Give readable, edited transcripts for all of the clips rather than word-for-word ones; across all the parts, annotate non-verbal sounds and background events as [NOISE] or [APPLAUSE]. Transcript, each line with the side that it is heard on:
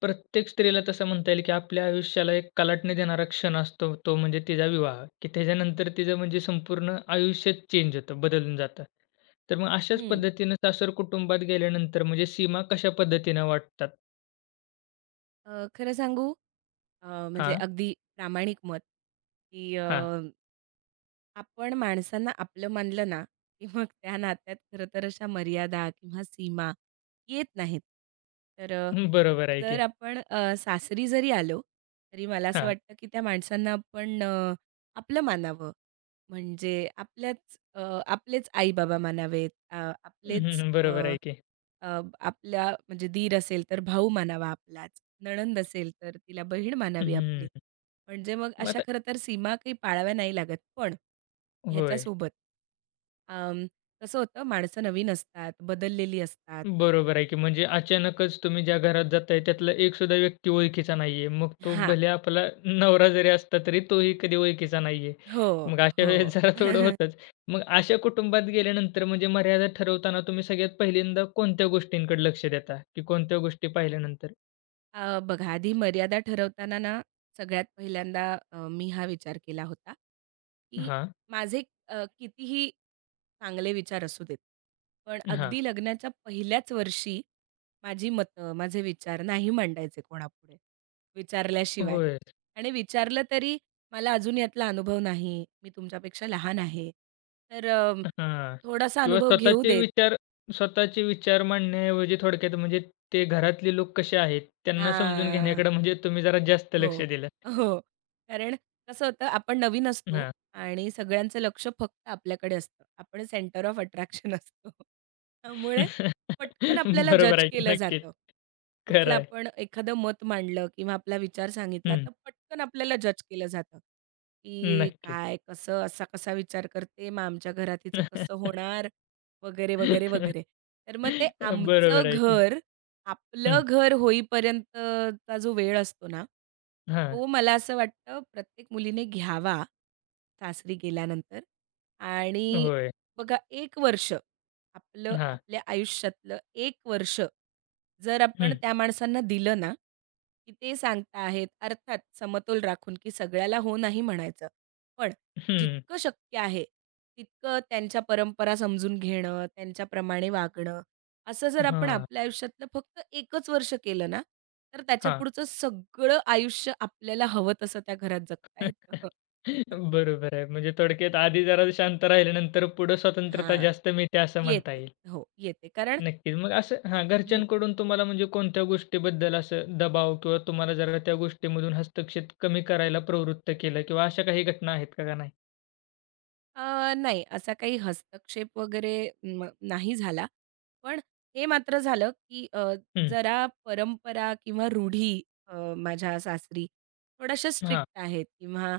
left: प्रत्येक स्त्रीला तसं म्हणता येईल, की आपल्या आयुष्याला एक कलाटणी देणारा क्षण असतो, तो म्हणजे तिचा विवाह, की त्याच्यानंतर तिचं म्हणजे संपूर्ण आयुष्यच चेंज होतं, बदलून जातं. तर मग अशाच
right: हं.
left: पद्धतीनं सासर कुटुंबात गेल्यानंतर म्हणजे सीमा कशा पद्धतीनं वाटतात?
right: खरं सांगू अ, म्हणजे
left: हां,
right: अगदी प्रामाणिक मत, की
left: हां.
right: आपण माणसांना आपलं मानलं ना, की मग त्या नात्यात खरं तर अशा मर्यादा किंवा सीमा येत नाहीत. तर
left: बरोबर आहे
right: जर
left: की.
right: आपण सासरी जरी आलो, तरी मला असं
left: हां.
right: वाटतं, की त्या माणसांना आपण आपलं मानावं. म्हणजे आपलेच आई-बाबा मानावेत,
left: हं, बरोबर आहे की.
right: आपल्या म्हणजे दीर असेल तर भाऊ मानावा आपलाच, नणंद असेल तर तिला बहीण मानावी आपली.
left: हं.
right: म्हणजे मग
left: मग
right: अशा
left: आता
right: खरं तर सीमा काही पाळाव्या नाही लागत. पण
left: होय.
right: ह्याच्यासोबत अं, कसं होतं माणसं नवीन असतात, बदललेली असतात.
left: बरोबर आहे की, म्हणजे अचानकच तुम्ही ज्या घरात जाताय त्यातला एक सुद्धा व्यक्ती ओळखीचा नाहीये. मग तो
right: हां.
left: भले आपला नवरा जरी असता तरी तोही कधी ओळखीचा नाहीये.
right: हो,
left: मग अशा
right: हो.
left: वेळेस जरा थोडं
right: [LAUGHS]
left: होतंच. मग अशा कुटुंबात गेल्यानंतर म्हणजे मर्यादा ठरवताना तुम्ही सगळ्यात पहिल्यांदा कोणत्या गोष्टींकडे लक्ष देता? की कोणत्या गोष्टी पाहिल्यानंतर?
right: बघा आधी मर्यादा ठरवताना ना, सगळ्यात पहिल्यांदा मी हा विचार केला होता, की
left: हां,
right: माझे कितीही चांगले विचार असू देत. पण
left: हां.
right: अगदी लग्नाच्या पहिल्याच वर्षी माझी मतं, माझे विचार नाही मांडायचे कोणापुढे, विचारल्याशिवाय.
left: होय.
right: आणि विचारलं तरी मला अजून यातला अनुभव नाही, मी तुमच्यापेक्षा लहान आहे. तर
left: हां.
right: थोडासा
left: किंवा
right: अनुभव घेऊ
left: स्वतःचे
right: देत.
left: विचार मांडण्याऐवजी थोडक्यात म्हणजे ते घरातले लोक कसे आहेत त्यांना समजून
right: हां.
left: घेण्याकडे म्हणजे तुम्ही जरा जास्त
right: हो.
left: लक्ष दिलं.
right: हो. कारण कसं होतं आपण नवीन असतो आणि सगळ्यांचं लक्ष फक्त आपल्याकडे असतं. आपण सेंटर ऑफ अट्रॅक्शन [LAUGHS] असतो. त्यामुळे
left: [LAUGHS]
right: पटकन आपल्याला
left: बरोबर
right: जज
left: आहे की.
right: केलं
left: नक्कीच.
right: जातं. कुठलं
left: खरं आहे.
right: आपण एखादं मत मांडलं किंवा आपला विचार सांगितला
left: हं.
right: तर पटकन आपल्याला जज केलं जातं, की
left: नक्कीच.
right: काय, कसं, असा कसा विचार करते, मग आमच्या घरात हिचं कसं होणार वगैरे, वगैरे, वगैरे.
left: [LAUGHS]
right: तर मग ते आमचं
left: बरोबर आहे की.
right: घर आपलं
left: हं.
right: घर होईपर्यंतचा जो वेळ असतो ना,
left: हां.
right: तो मला असं वाटतं प्रत्येक मुलीने घ्यावा, सासरी गेल्यानंतर आणि
left: होय.
right: बघा एक वर्ष आपलं
left: हां.
right: आपल्या आयुष्यातलं 1 वर्ष जर आपण
left: हं.
right: त्या माणसांना दिलं ना, की ते सांगताहेत अर्थात समतोल राखून, की सगळ्याला हो नाही म्हणायचं. पण
left: हं.
right: जितकं शक्य आहे, तितकं त्यांच्या परंपरा समजून घेणं, त्यांच्याप्रमाणे वागणं असं जर आपण
left: हां.
right: आपल्या आयुष्यातलं फक्त एकच वर्ष केलं ना, तर
left: हां.
right: त्याच्यापुढचं सगळं आयुष्य आपल्याला हवं तसं त्या घरात जगता
left: [LAUGHS]
right: येतं. [LAUGHS]
left: बरोबर आहे. म्हणजे थोडक्यात आधी जरा शांत राहिल्यानंतर पुढं स्वतंत्रता
right: हां.
left: जास्त मिळते असं म्हणता
right: येते.
left: येईल.
right: हो, येते. कारण
left: नक्कीच. मग असं हां,
right: हं.
left: घरच्यांकडून तुम्हाला म्हणजे कोणत्या गोष्टीबद्दल असं दबाव किंवा तुम्हाला जरा त्या गोष्टीमधून हस्तक्षेप कमी करायला प्रवृत्त केलं किंवा अशा काही घटना आहेत का, का नाही?
right: नाही असा काही हस्तक्षेप वगैरे नाही झाला. पण हे मात्र झालं, की
left: हं.
right: जरा परंपरा किंवा रूढी माझ्या सासरी थोड्याशा
left: हां.
right: स्ट्रिक्ट आहेत किंवा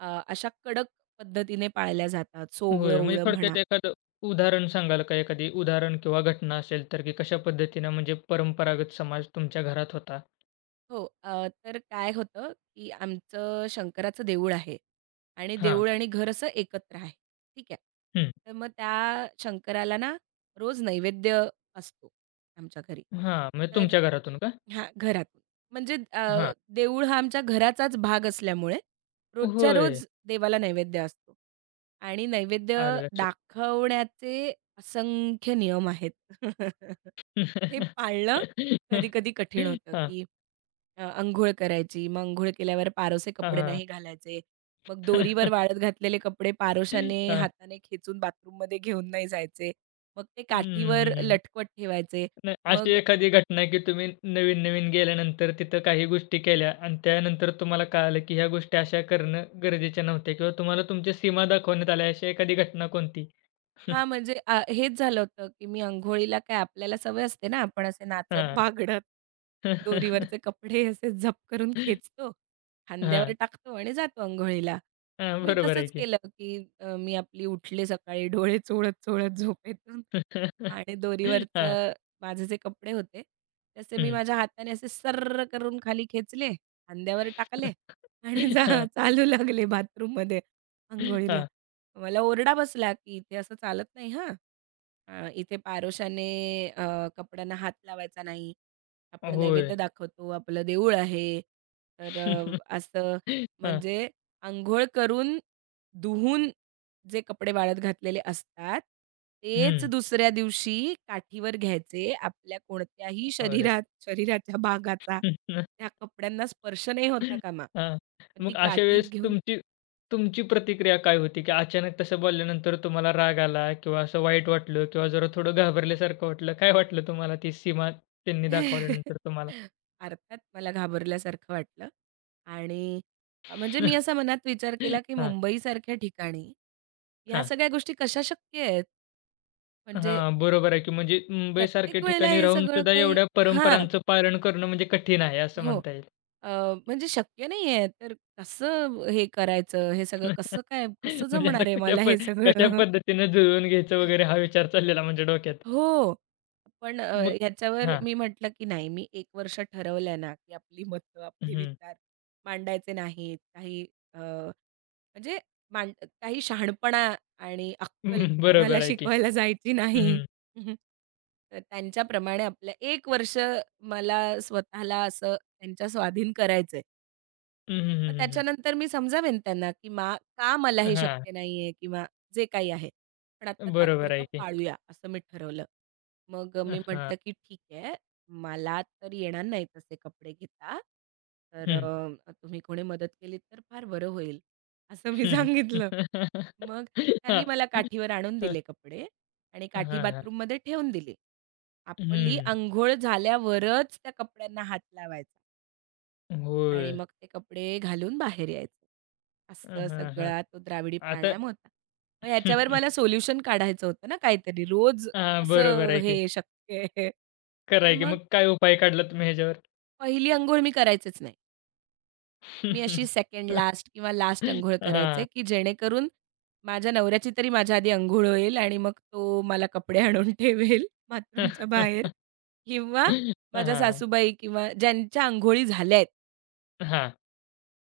right: अशा कडक पद्धतीने पाळल्या जातात.
left: होय. म्हणजे
right: सोवळं-ओवळं म्हणा.
left: थोडक्यात एखादं उदाहरण सांगाल का? एखादी उदाहरण किंवा घटना असेल तर, की कशा पद्धतीनं म्हणजे परंपरागत समाज तुमच्या घरात होता?
right: हो. तर काय होतं, की आमचं शंकराचं देऊळ आहे आणि
left: हां.
right: देऊळ आणि घर असं एकत्र आहे. ठीक आहे.
left: हं.
right: तर मग त्या शंकराला ना रोज नैवेद्य असतो आमच्या घरी.
left: हां. म्हणजे
right: तर
left: तुमच्या घरातून का?
right: हां, घरातून. म्हणजे
left: हां.
right: देऊळ हा आमच्या घराचाच भाग असल्यामुळे रोजच्या
left: होय.
right: रोज देवाला नैवेद्य असतो आणि नैवेद्य
left: आलं लक्षात.
right: दाखवण्याचे असंख्य नियम आहेत. [LAUGHS] ते पाळणं
left: [LAUGHS]
right: कधी-कधी कठीण होतं,
left: हां.
right: की अंघोळ करायची, मग अंघोळ केल्यावर पारोसे
left: हां,
right: कपडे
left: हां.
right: नाही घालायचे, मग दोरीवर वाळत घातलेले कपडे पारोशाने
left: हां.
right: हाताने खेचून बाथरूममध्ये घेऊन नाही जायचे, मग ते
left: हं,
right: काठीवर
left: हं,
right: लटकवत ठेवायचे,
left: नाही अशी
right: मग
left: एखादी घटना की तुम्ही नवीन-नवीन गेल्यानंतर तिथं काही गोष्टी केल्या आणि त्यानंतर तुम्हाला कळालं, की ह्या गोष्टी अशा करणं गरजेच्या नव्हत्या किंवा तुम्हाला तुमच्या सीमा दाखवण्यात आल्या, अशी एखादी घटना कोणती?
right: हां, म्हणजे अ, हेच झालं होतं, की मी अंघोळीला काय आपल्याला सवय असते ना, आपण असे नाचत,
left: हां.
right: बागडत, दोरीवरचे
left: [LAUGHS]
right: कपडे असे झप करून खेचतो, खांद्यावर
left: हां,
right: टाकतो आणि जातो अंघोळीला. तर
left: हां,
right: मी
left: बरोबर आहे
right: तसंच
left: की.
right: केलं, की मी आपली उठले सकाळी डोळे चोळत-चोळत झोपेतून
left: [LAUGHS]
right: आणि
left: हां,
right: माझे जे कपडे होते, तसे मी
left: हं.
right: माझ्या हाताने असे सर्र करून खाली खेचले, खांद्यावर टाकले आणि
left: हां,
right: चालू लागले बाथरूममध्ये अंघोळीला.
left: हां.
right: मला ओरडा बसला, की "इथे असं चालत नाही हां. इथे पारोशाने अ, कपड्यांना हात लावायचा नाही. आपण
left: होय.
right: नैवेद्य दाखवतो, आपलं देऊळ आहे. तर
left: [LAUGHS]
right: असं
left: हां,
right: म्हणजे अंघोळ करून, धुवून जे कपडे वाळत घातलेले असतात, तेच
left: हं.
right: दुसऱ्या दिवशी काठीवर घ्यायचे. आपल्या कोणत्याही
left: अरे!
right: शरीरात शरीराच्या भागाचा
left: [LAUGHS]
right: त्या कपड्यांना स्पर्श नाही होता कामा.
left: हां.
right: पण ती
left: मग अशा
right: काठी
left: वेळेस
right: घेऊन
left: तुमची तुमची प्रतिक्रिया काय होती? की अचानक तसं बोलल्यानंतर तुम्हाला राग आला किंवा असं वाईट वाटलं किंवा जरा थोडं घाबरल्यासारखं वाटलं. काय वाटलं तुम्हाला ती सीमा त्यांनी
right: [LAUGHS]
left: दाखवल्यानंतर तुम्हाला?
right: अर्थात मला घाबरल्यासारखं वाटलं आणि म्हणजे मी
left: [LAUGHS]
right: असा मनात विचार केला, की
left: हां,
right: मुंबईसारख्या ठिकाणी ह्या
left: हां.
right: सगळ्या गोष्टी कशा शक्य आहेत? म्हणजे
left: हां, बरोबर आहे की, म्हणजे मुंबईसारख्या
right: प्रत्येक वेळेला
left: ठिकाणी
right: हे
left: राहून
right: सगळं
left: सुद्धा
right: काही
left: एवढ्या
right: हां,
left: परंपरांचं पालन करणं म्हणजे कठीण आहे असं
right: हो.
left: म्हणता येईल.
right: अ, म्हणजे शक्य नाहीये, तर कसं हे करायचं? हे सगळं कसं
left: [LAUGHS]
right: काय कसं
left: म्हणजे आता
right: जमणार आहे मला हे
left: कशा
right: सगळं?
left: पद्धतीने जुळवून घ्यायचं वगैरे हा विचार चाललेला म्हणजे डोक्यात.
right: हो. पण
left: मग
right: ह्याच्यावर
left: हां.
right: मी म्हटलं, की नाही मी एक वर्ष ठरवलं ना, की आपली मतं, आपले
left: हं.
right: विचार मांडायचे नाहीत. काही अ, म्हणजे मांड काही शहाणपणा आणि अक्कल
left: हं,
right: कोणाला
left: बरोबर आहे की.
right: शिकवायला जायची
left: हं,
right: नाही.
left: हं.
right: [LAUGHS] तर त्यांच्याप्रमाणे आपलं 1 वर्ष मला स्वतःला असं त्यांच्या स्वाधीन करायचंय.
left: हं,
right: मग
left: हं, हं,
right: त्याच्यानंतर मी समजावेन त्यांना, की मा का मला हे
left: हां,
right: शक्य नाहीये किंवा जे काही आहे. पण आता
left: बरोबर
right: तात्पुरतं
left: आहे की.
right: पाळूया असं मी ठरवलं. मग मी
left: हां.
right: म्हटलं, की "ठीक आहे, मला तर येणार नाही तसे कपडे घेता. तर
left: हं.
right: तुम्ही कोणी मदत केली तर फार बरं होईल." असं मी [LAUGHS]
left: हं,
right: सांगितलं.
left: [LAUGHS] हं.
right: मग
left: हां,
right: त्यांनी मला काठीवर आणून
left: हं.
right: दिले कपडे आणि
left: हां,
right: काठी
left: हां.
right: बाथरूममध्ये ठेवून दिली. आपली
left: हं.
right: अंघोळ झाल्यावरच त्या कपड्यांना हात लावायचा. आणि
left: होय.
right: मग ते कपडे घालून बाहेर यायचं. असं
left: हां, हां.
right: सगळा तो द्राविडी
left: आता
right: प्राणायाम होता. मग याच्यावर मला
left: [LAUGHS]
right: सोल्युशन काढायचं होतं ना काहीतरी. रोज
left: हां, बरोबर
right: कसं
left: आहे की.
right: हे शक्य आहे?
left: खरं
right: तर
left: आहे की,
right: मग
left: मग काय उपाय काढला तुम्ही ह्याच्यावर?
right: पहिली अंघोळ मी करायचेच नाही. मी अशी
left: [LAUGHS]
right: सेकंड लास्ट किंवा लास्ट अंघोळ करायचे,
left: हां.
right: की जेणेकरून माझ्या नवऱ्याची तरी माझ्या आधी अंघोळ होईल आणि मग तो मला कपडे आणून [LAUGHS] ठेवेल बाथरूमच्या बाहेर
left: [LAUGHS]
right: किंवा माझ्या
left: हां,
right: सासूबाई किंवा ज्यांच्या अंघोळी झाल्यात
left: हां.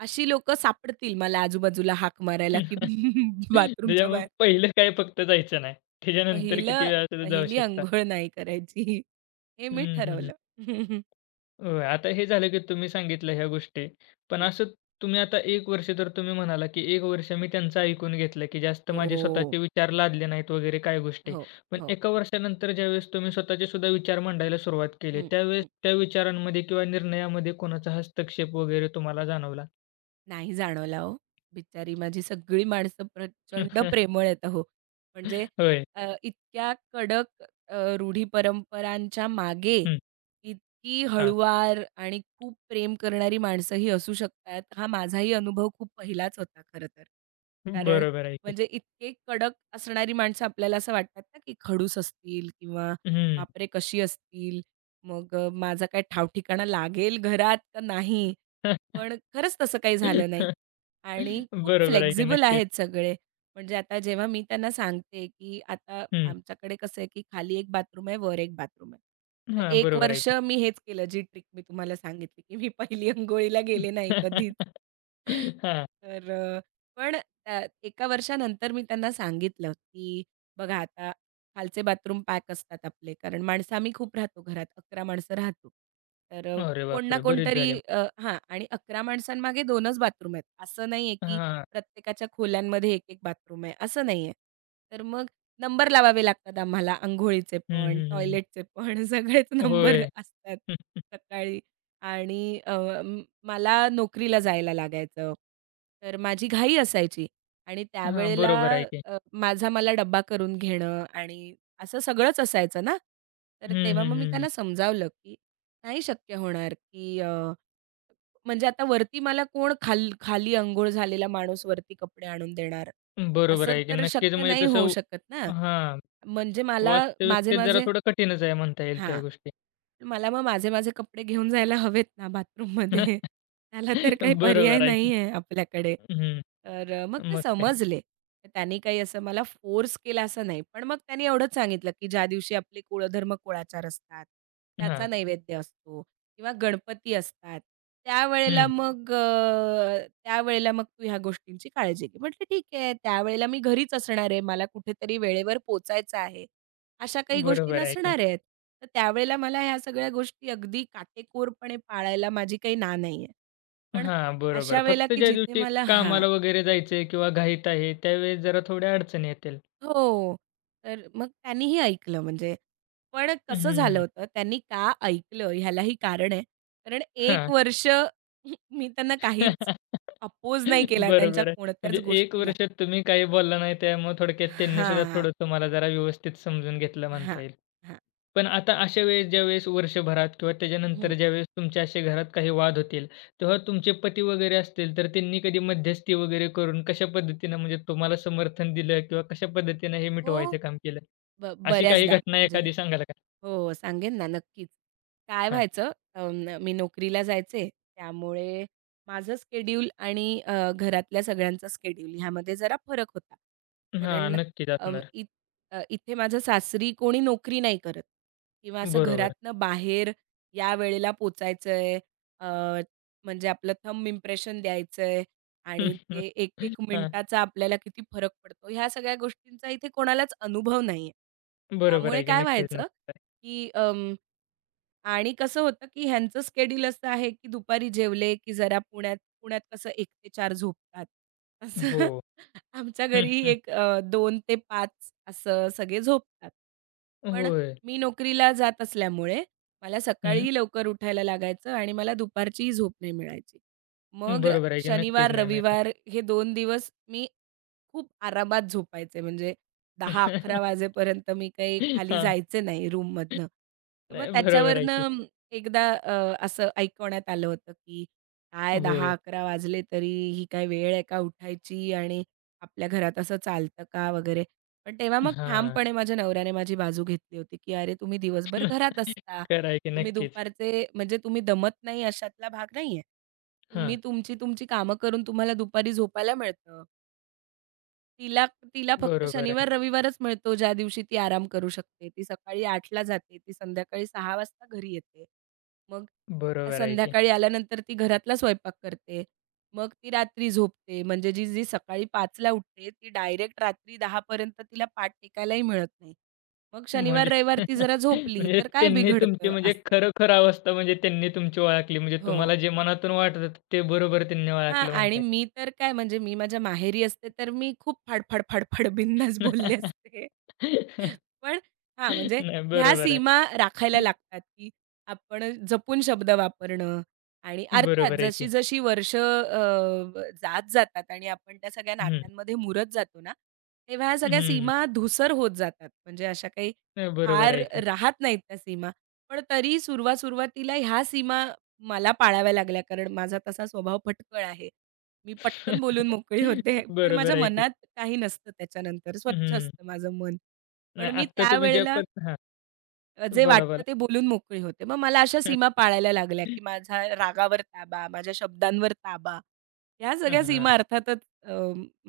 right: अशी लोकं सापडतील मला आजूबाजूला हाक मारायला, की
left: [LAUGHS]
right: [LAUGHS] बाथरूमच्या
left: त्याच्यामुळे
right: बाहेर.
left: पहिलं काय फक्त जायचं नाही. त्याच्यानंतर किती
right: पहिलं
left: वेळा सुद्धा जाऊ
right: पहिली
left: शकता.
right: अंघोळ नाही करायची हे मी
left: हं, हं, हं.
right: ठरवलं. [LAUGHS]
left: होय. आता हे झालं की तुम्ही सांगितलं ह्या गोष्टी. पण
right: हं.
left: असं तुम्ही आता 1 वर्ष तर तुम्ही म्हणाला, की 1 वर्ष मी त्यांचं ऐकून घेतलं, की जास्त माझे
right: हो,
left: स्वतःचे विचार लादले नाहीत वगैरे काही गोष्टी.
right: हो,
left: पण
right: हो.
left: एका वर्षानंतर ज्यावेळेस तुम्ही स्वतःचे सुद्धा विचार मांडायला सुरुवात केली,
right: हं,
left: त्यावेळेस
right: हं.
left: त्या विचारांमध्ये किंवा निर्णयामध्ये कोणाचा हस्तक्षेप वगैरे तुम्हाला जाणवला?
right: नाही जाणवला हो. बिचारी माझी सगळी माणसं प्रचंड
left: [LAUGHS]
right: प्रेमळ आहेत अहो. म्हणजे
left: होय.
right: इतक्या कडक रूढी परंपरांच्या मागे
left: हं.
right: इतकी
left: हां.
right: हळूवार आणि खूप प्रेम करणारी माणसंही असू शकतात. हा माझाही अनुभव खूप पहिलाच होता खरं तर. कारण
left: बरोबर आहे की.
right: म्हणजे इतके कडक असणारी माणसं आपल्याला असं वाटतात ना, की खडूस असतील किंवा
left: हं.
right: बापरे! कशी असतील? मग माझा काय ठाव लागेल घरात का नाही? पण खरंच तसं काही झालं नाही
left: [LAUGHS]
right: आणि खूप
left: बरोबर आहे की.
right: फ्लेक्सिबल
left: नक्कीच.
right: आहेत सगळे. म्हणजे आता जेव्हा मी त्यांना सांगते, की आता
left: हं.
right: आमच्याकडे कसं आहे, की खाली एक बाथरूम आहे, वर एक बाथरूम आहे. तर
left: हां.
right: 1
left: बरोबर आहे
right: वर्ष
left: की.
right: मी हेच केलं, जी ट्रिक मी तुम्हाला सांगितली, की मी पहिली अंघोळीला गेले नाही कधीच.
left: [LAUGHS] हां.
right: तर अ, पण अ, एका वर्षानंतर मी त्यांना सांगितलं, की बघा आता खालचे बाथरूम पॅक असतात आपले, कारण माणसं आम्ही खूप राहतो घरात, 11 माणसं राहतो. तर
left: अरे
right: कोण ना
left: बापरे! बरीच
right: कोणतरी
left: झाली मग.
right: अ, हां आणि 11 माणसांमागे 2च बाथरूम आहेत. असं नाहीये, की
left: हां.
right: प्रत्येकाच्या खोल्यांमध्ये 1-1 बाथरूम आहे, असं नाहीये. तर मग नंबर लावावे लागतात आम्हाला अंघोळीचे
left: हं,
right: पण,
left: हं, हं, हं.
right: टॉयलेटचे पण [LAUGHS] सगळेच नंबर
left: होय.
right: असतात
left: हं.
right: सकाळी आणि अ, म मला नोकरीला जायला लागायचं. तर माझी घाई असायची आणि
left: हां,
right: त्यावेळेला
left: बरोबर आहे की.
right: माझा मला डब्बा करून घेणं आणि असं सगळंच असायचं ना. तर
left: हं,
right: तेव्हा मग मी
left: हं, हं,
right: त्यांना समजावलं, की नाही शक्य होणार, की म्हणजे आता वरती मला कोण खाली अंघोळ झालेला माणूस वरती कपडे आणून देणार?
left: हं. बरोबर
right: असं
left: आहे की.
right: तर
left: नक्कीच,
right: शक्य
left: म्हणजे
right: नाही होऊ
left: तसं
right: शकत ना.
left: हां,
right: म्हणजे मला माझे,
left: वास्तविकतेत जरा
right: माझे
left: थोडं कठीणच आहे म्हणता येईल
right: हां.
left: त्या गोष्टी.
right: मला मग माझे, माझे कपडे घेऊन जायला हवेत ना बाथरूममध्ये. [LAUGHS]
left: [LAUGHS]
right: त्याला तर काही पर्याय
left: बरोबर आहे की.
right: नाहीये आपल्याकडे.
left: हं.
right: तर मग ते
left: मग काय?
right: समजले. तर त्यांनी काही असं मला फोर्स केला असं नाही. पण मग त्यांनी एवढंच सांगितलं, की ज्या दिवशी आपले कुळधर्म कुळाचार असतात, त्याचा
left: हां.
right: नैवेद्य असतो किंवा गणपती असतात,
left: हं.
right: त्यावेळेला मग तू ह्या गोष्टींची काळजी घे. म्हटलं ठीक आहे. त्यावेळेला मी घरीच असणार आहे. मला कुठेतरी वेळेवर पोहोचायचं आहे. अशा काही गोष्टी
left: बरोबर आहे की.
right: नसणार आहेत. तर त्यावेळेला मला ह्या सगळ्या गोष्टी अगदी काटेकोरपणे पाळायला माझी काही ना नाहीये. पण
left: हां, बरोबर.
right: अशा वेळेला,
left: फक्त
right: की
left: ज्या
right: जिथे
left: दिवशी
right: मला हां.
left: कामाला वगैरे जायचं किंवा घाईत आहे त्यावेळेस जरा थोड्या अडचणी येतील.
right: हो. तर मग त्यांनीही ऐकलं म्हणजे. पण कसं झालं
left: हं.
right: होतं, त्यांनी का ऐकलं ह्यालाही कारण आहे. कारण एक
left: हां.
right: वर्ष [LAUGHS] मी त्यांना काहीच
left: [LAUGHS]
right: अपोज नाही केला त्यांच्या
left: बरोबर आहे.
right: कोणत्याच
left: म्हणजे 1
right: गोष्टीला.
left: वर्ष तुम्ही काही बोलला नाही, त्यामुळे थोडक्यात त्यांनी सुद्धा
right: हां,
left: थोडं तुम्हाला जरा व्यवस्थित समजून घेतलं
right: हां,
left: म्हणता येईल.
right: हां.
left: पण आता अशा वेळेस ज्यावेळेस वर्षभरात किंवा त्याच्यानंतर
right: हं.
left: ज्यावेळेस तुमच्या असे घरात काही वाद होतील, तेव्हा तुमचे पती वगैरे असतील, तर त्यांनी कधी मध्यस्थी वगैरे करून कशा पद्धतीनं म्हणजे तुम्हाला समर्थन दिलं किंवा कशा पद्धतीनं हे
right: हो,
left: मिटवायचं काम केलं?
right: ब
left: अशी काही
right: बऱ्याचदा
left: घटना
right: म्हणजे
left: एखादी सांगाल का?
right: हो, सांगेन ना नक्कीच. काय
left: हां.
right: व्हायचं अं, मी नोकरीला जायचे त्यामुळे माझं स्केड्यूल आणि घरातल्या सगळ्यांचा स्केड्यूल ह्यामध्ये जरा फरक होता.
left: हां,
right: कारण
left: नक्कीच
right: अं,
left: असणार.
right: इत इथे माझ्या सासरी कोणी नोकरी नाही करत किंवा असं
left: बरोबर.
right: घरातनं बाहेर या वेळेला पोचायचंय अ, म्हणजे आपलं थंब इम्प्रेशन द्यायचंय आणि
left: [LAUGHS]
right: ते एक-एक
left: हां,
right: मिनिटाचा आपल्याला किती फरक पडतो, ह्या सगळ्या गोष्टींचा इथे कोणालाच अनुभव नाहीये.
left: बरोबर
right: त्यामुळे
left: आहे की.
right: काय
left: नक्कीच,
right: व्हायचं,
left: नक्कीच
right: की आणि कसं होतं, की ह्यांचं स्केड्यूल असं आहे, की दुपारी जेवले, की जरा पुण्यात पुण्यात कसं 1 ते 4 झोपतात.
left: आहे.
right: असं
left: हो.
right: [LAUGHS] आमच्या
left: हं,
right: घरीही
left: हं.
right: 2 ते 5 असं सगळे झोपतात. पण
left: होय.
right: मी नोकरीला जात असल्यामुळे मला
left: हं.
right: सकाळीही लवकर उठायला लागायचं आणि मला दुपारचीही झोप नाही मिळायची. मग
left: बरोबर आहे की, नक्कीच
right: शनिवार,
left: नाही मिळत.
right: रविवार हे दोन दिवस मी खूप आरामात झोपायचे. म्हणजे 10-11
left: [LAUGHS]
right: वाजेपर्यंत मी काही खाली
left: हां.
right: जायचे नाही रूममधनं. तर मग
left: नाही, बरोबर आहे की.
right: त्याच्यावरनं एकदा असं ऐकवण्यात आलं होतं, की "काय
left: होय.
right: 10-11 वाजले तरी ही काय वेळ आहे का उठायची आणि आपल्या घरात असं चालतं का?" वगैरे. पण तेव्हा मग
left: हां.
right: ठामपणे माझ्या नवऱ्याने माझी बाजू घेतली होती, की "अरे, तुम्ही दिवसभर घरात
left: [LAUGHS]
right: असता.
left: खरं आहे की
right: तुम्ही
left: नक्कीच.
right: दुपारचे म्हणजे तुम्ही दमत नाही अशातला भाग नाहीये. तुम्ही
left: हां.
right: तुमची, तुमची कामं करून तुम्हाला दुपारी झोपायला मिळतं. तिला तिला फक्त
left: बरोबर आहे.
right: शनिवार, रविवारच मिळतो, ज्या दिवशी ती आराम करू शकते. ती सकाळी 8:00ला जाते, ती संध्याकाळी 6:00 वाजता घरी येते. मग
left: बरोबर आहे की.
right: संध्याकाळी आल्यानंतर ती घरातला स्वयंपाक करते. मग ती रात्री झोपते. म्हणजे जी जी सकाळी 5:00ला उठते, ती डायरेक्ट रात्री 10:00 पर्यंत तिला पाठ टेकायलाही मिळत नाही. मग शनिवार,
left: म्हणजे
right: रविवार ती
left: [LAUGHS]
right: जरा झोपली,
left: म्हणजे
right: तर काय
left: त्यांनी तुमची
right: बिघडतं
left: म्हणजे
right: असं.
left: खरोखर अवस्था म्हणजे त्यांनी तुमची ओळखली. म्हणजे
right: हो.
left: तुम्हाला जे मनातून वाटत होतं ते बरोबर त्यांनी
right: हां
left: ओळखलं
right: आणि
left: म्हणता
right: मी तर काय म्हणजे मी माझ्या माहेरी असते, तर मी खूप फाड, फाड, फाड, बोलले असते.
left: [LAUGHS]
right: पण हां, म्हणजे
left: नाही,
right: ह्या
left: बरोबर आहे.
right: सीमा राखायला लागतात, की आपण जपून शब्द वापरणं आणि अर्थात
left: बरोबर आहे की.
right: जशी-जशी वर्ष जात जातात आणि आपण त्या सगळ्या
left: हं.
right: नात्यांमध्ये मुरत जातो ना, तेव्हा ह्या सगळ्या
left: हं.
right: सीमा धूसर होत जातात. म्हणजे अशा काही
left: नाही, बरोबर
right: फार
left: आहे की.
right: राहत नाहीत त्या सीमा. पण तरी सुरुवात-सुरुवातीला ह्या सीमा मला पाळाव्या लागल्या, कारण माझा तसा स्वभाव फटकळ आहे. मी पटकन बोलून
left: [LAUGHS]
right: मोकळी होते, पण
left: बरोबर
right: माझ्या
left: आहे की.
right: मनात काही नसतं त्याच्यानंतर, स्वच्छ
left: हं.
right: असतं माझं मन. पण
left: नाही
right: मी
left: आत्ता तुम्ही ज्या
right: त्यावेळेला
left: पद हां.
right: जे
left: बोला,
right: वाटतं
left: बोला.
right: ते बोलून मोकळी होते. मग मला अशा सीमा
left: [LAUGHS]
right: पाळायला लागल्या, की माझा रागावर ताबा, माझ्या शब्दांवर ताबा, ह्या सगळ्या
left: हां.
right: सीमा अर्थातच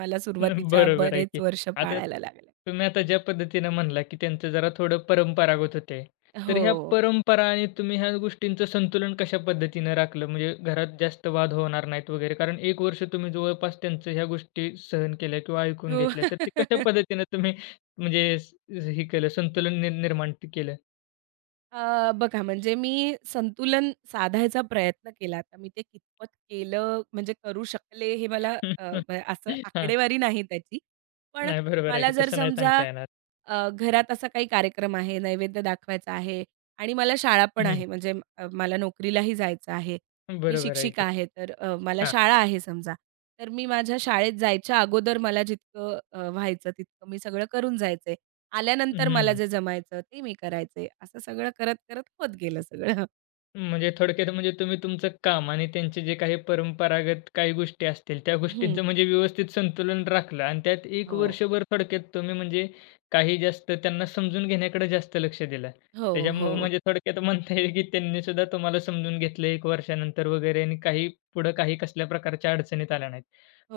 right: मला सुरुवातीच्या
left: बरोबर आहे
right: बरेच
left: की.
right: वर्ष
left: आता
right: पाळायला लागल्या.
left: तुम्ही आता ज्या पद्धतीनं म्हणला, की त्यांचं जरा थोडं परंपरागत होते. तर
right: हो.
left: ह्या परंपरा आणि तुम्ही ह्या गोष्टींचं संतुलन कशा पद्धतीनं राखलं? म्हणजे घरात जास्त वाद होणार नाहीत वगैरे. कारण 1 वर्ष तुम्ही जवळपास त्यांचं ह्या गोष्टी सहन केल्या किंवा ऐकून
right: हो.
left: घेतल्या. तर ते कशा
right: [LAUGHS]
left: पद्धतीनं तुम्ही म्हणजे हे केलं, संतुलन निर्माण केलं?
right: अ, बघा म्हणजे मी संतुलन साधायचा प्रयत्न केला. आता मी ते कितपत केलं म्हणजे करू शकले हे मला
left: [LAUGHS]
right: असं
left: हां.
right: आकडेवारी नाही त्याची. पण
left: नाही, बरोबर आहे
right: मला
left: की
right: जर
left: तसं नाही
right: समजा
left: सांगता येणार.
right: घरात असा काही कार्यक्रम आहे, नैवेद्य दाखवायचा आहे आणि मला शाळा पण
left: हं.
right: आहे म्हणजे मला नोकरीलाही जायचं आहे. मी
left: बरोबर
right: शिक्षिका
left: आहे.
right: आहे तर मला
left: हां.
right: शाळा आहे समजा. तर मी माझ्या शाळेत जायच्या अगोदर मला जितकं व्हायचं तितकं मी सगळं करून जायचंय. आल्यानंतर मला
left: हं.
right: जे जमायचं ते मी करायचंय. असं सगळं करत-करत होत गेलं सगळं.
left: म्हणजे थोडक्यात म्हणजे तुम्ही तुमचं काम आणि त्यांचे जे काही परंपरागत काही गोष्टी असतील, त्या गोष्टींचं
right: हं.
left: म्हणजे व्यवस्थित संतुलन राखलं आणि त्यात 1
right: हो.
left: वर्षभर थोडक्यात तुम्ही म्हणजे काही जास्त त्यांना समजून घेण्याकडे जास्त लक्ष दिलं.
right: हो,
left: त्याच्यामुळं
right: हो.
left: म्हणजे थोडक्यात म्हणता येईल की त्यांनी सुद्धा तुम्हाला समजून घेतलं 1 वर्षानंतर वगैरे आणि काही पुढं काही कसल्या प्रकारच्या अडचणीत आल्या नाहीत.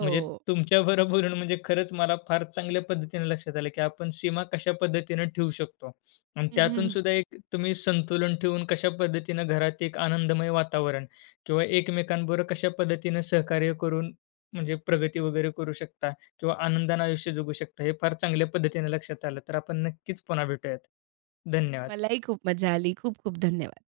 left: म्हणजे तुमच्याबरोबर बोलून म्हणजे खरंच मला फार चांगल्या पद्धतीने लक्षात आलं की आपण सीमा कशा पद्धतीने ठेवू शकतो. आणि त्यातून सुद्धा
right: [LAUGHS]
left: एक तुम्ही संतुलन ठेवून कशा पद्धतीनं घरात एक आनंदमय वातावरण किंवा एकमेकांबरोबर कशा पद्धतीनं सहकार्य करून म्हणजे प्रगती वगैरे करू शकता किंवा आनंदाने आयुष्य जगू शकता हे फार चांगल्या पद्धतीने लक्षात आलं. तर आपण नक्कीच पुन्हा भेटूयात. धन्यवाद.
right: मलाही खूप मजा आली. खूप खूप धन्यवाद.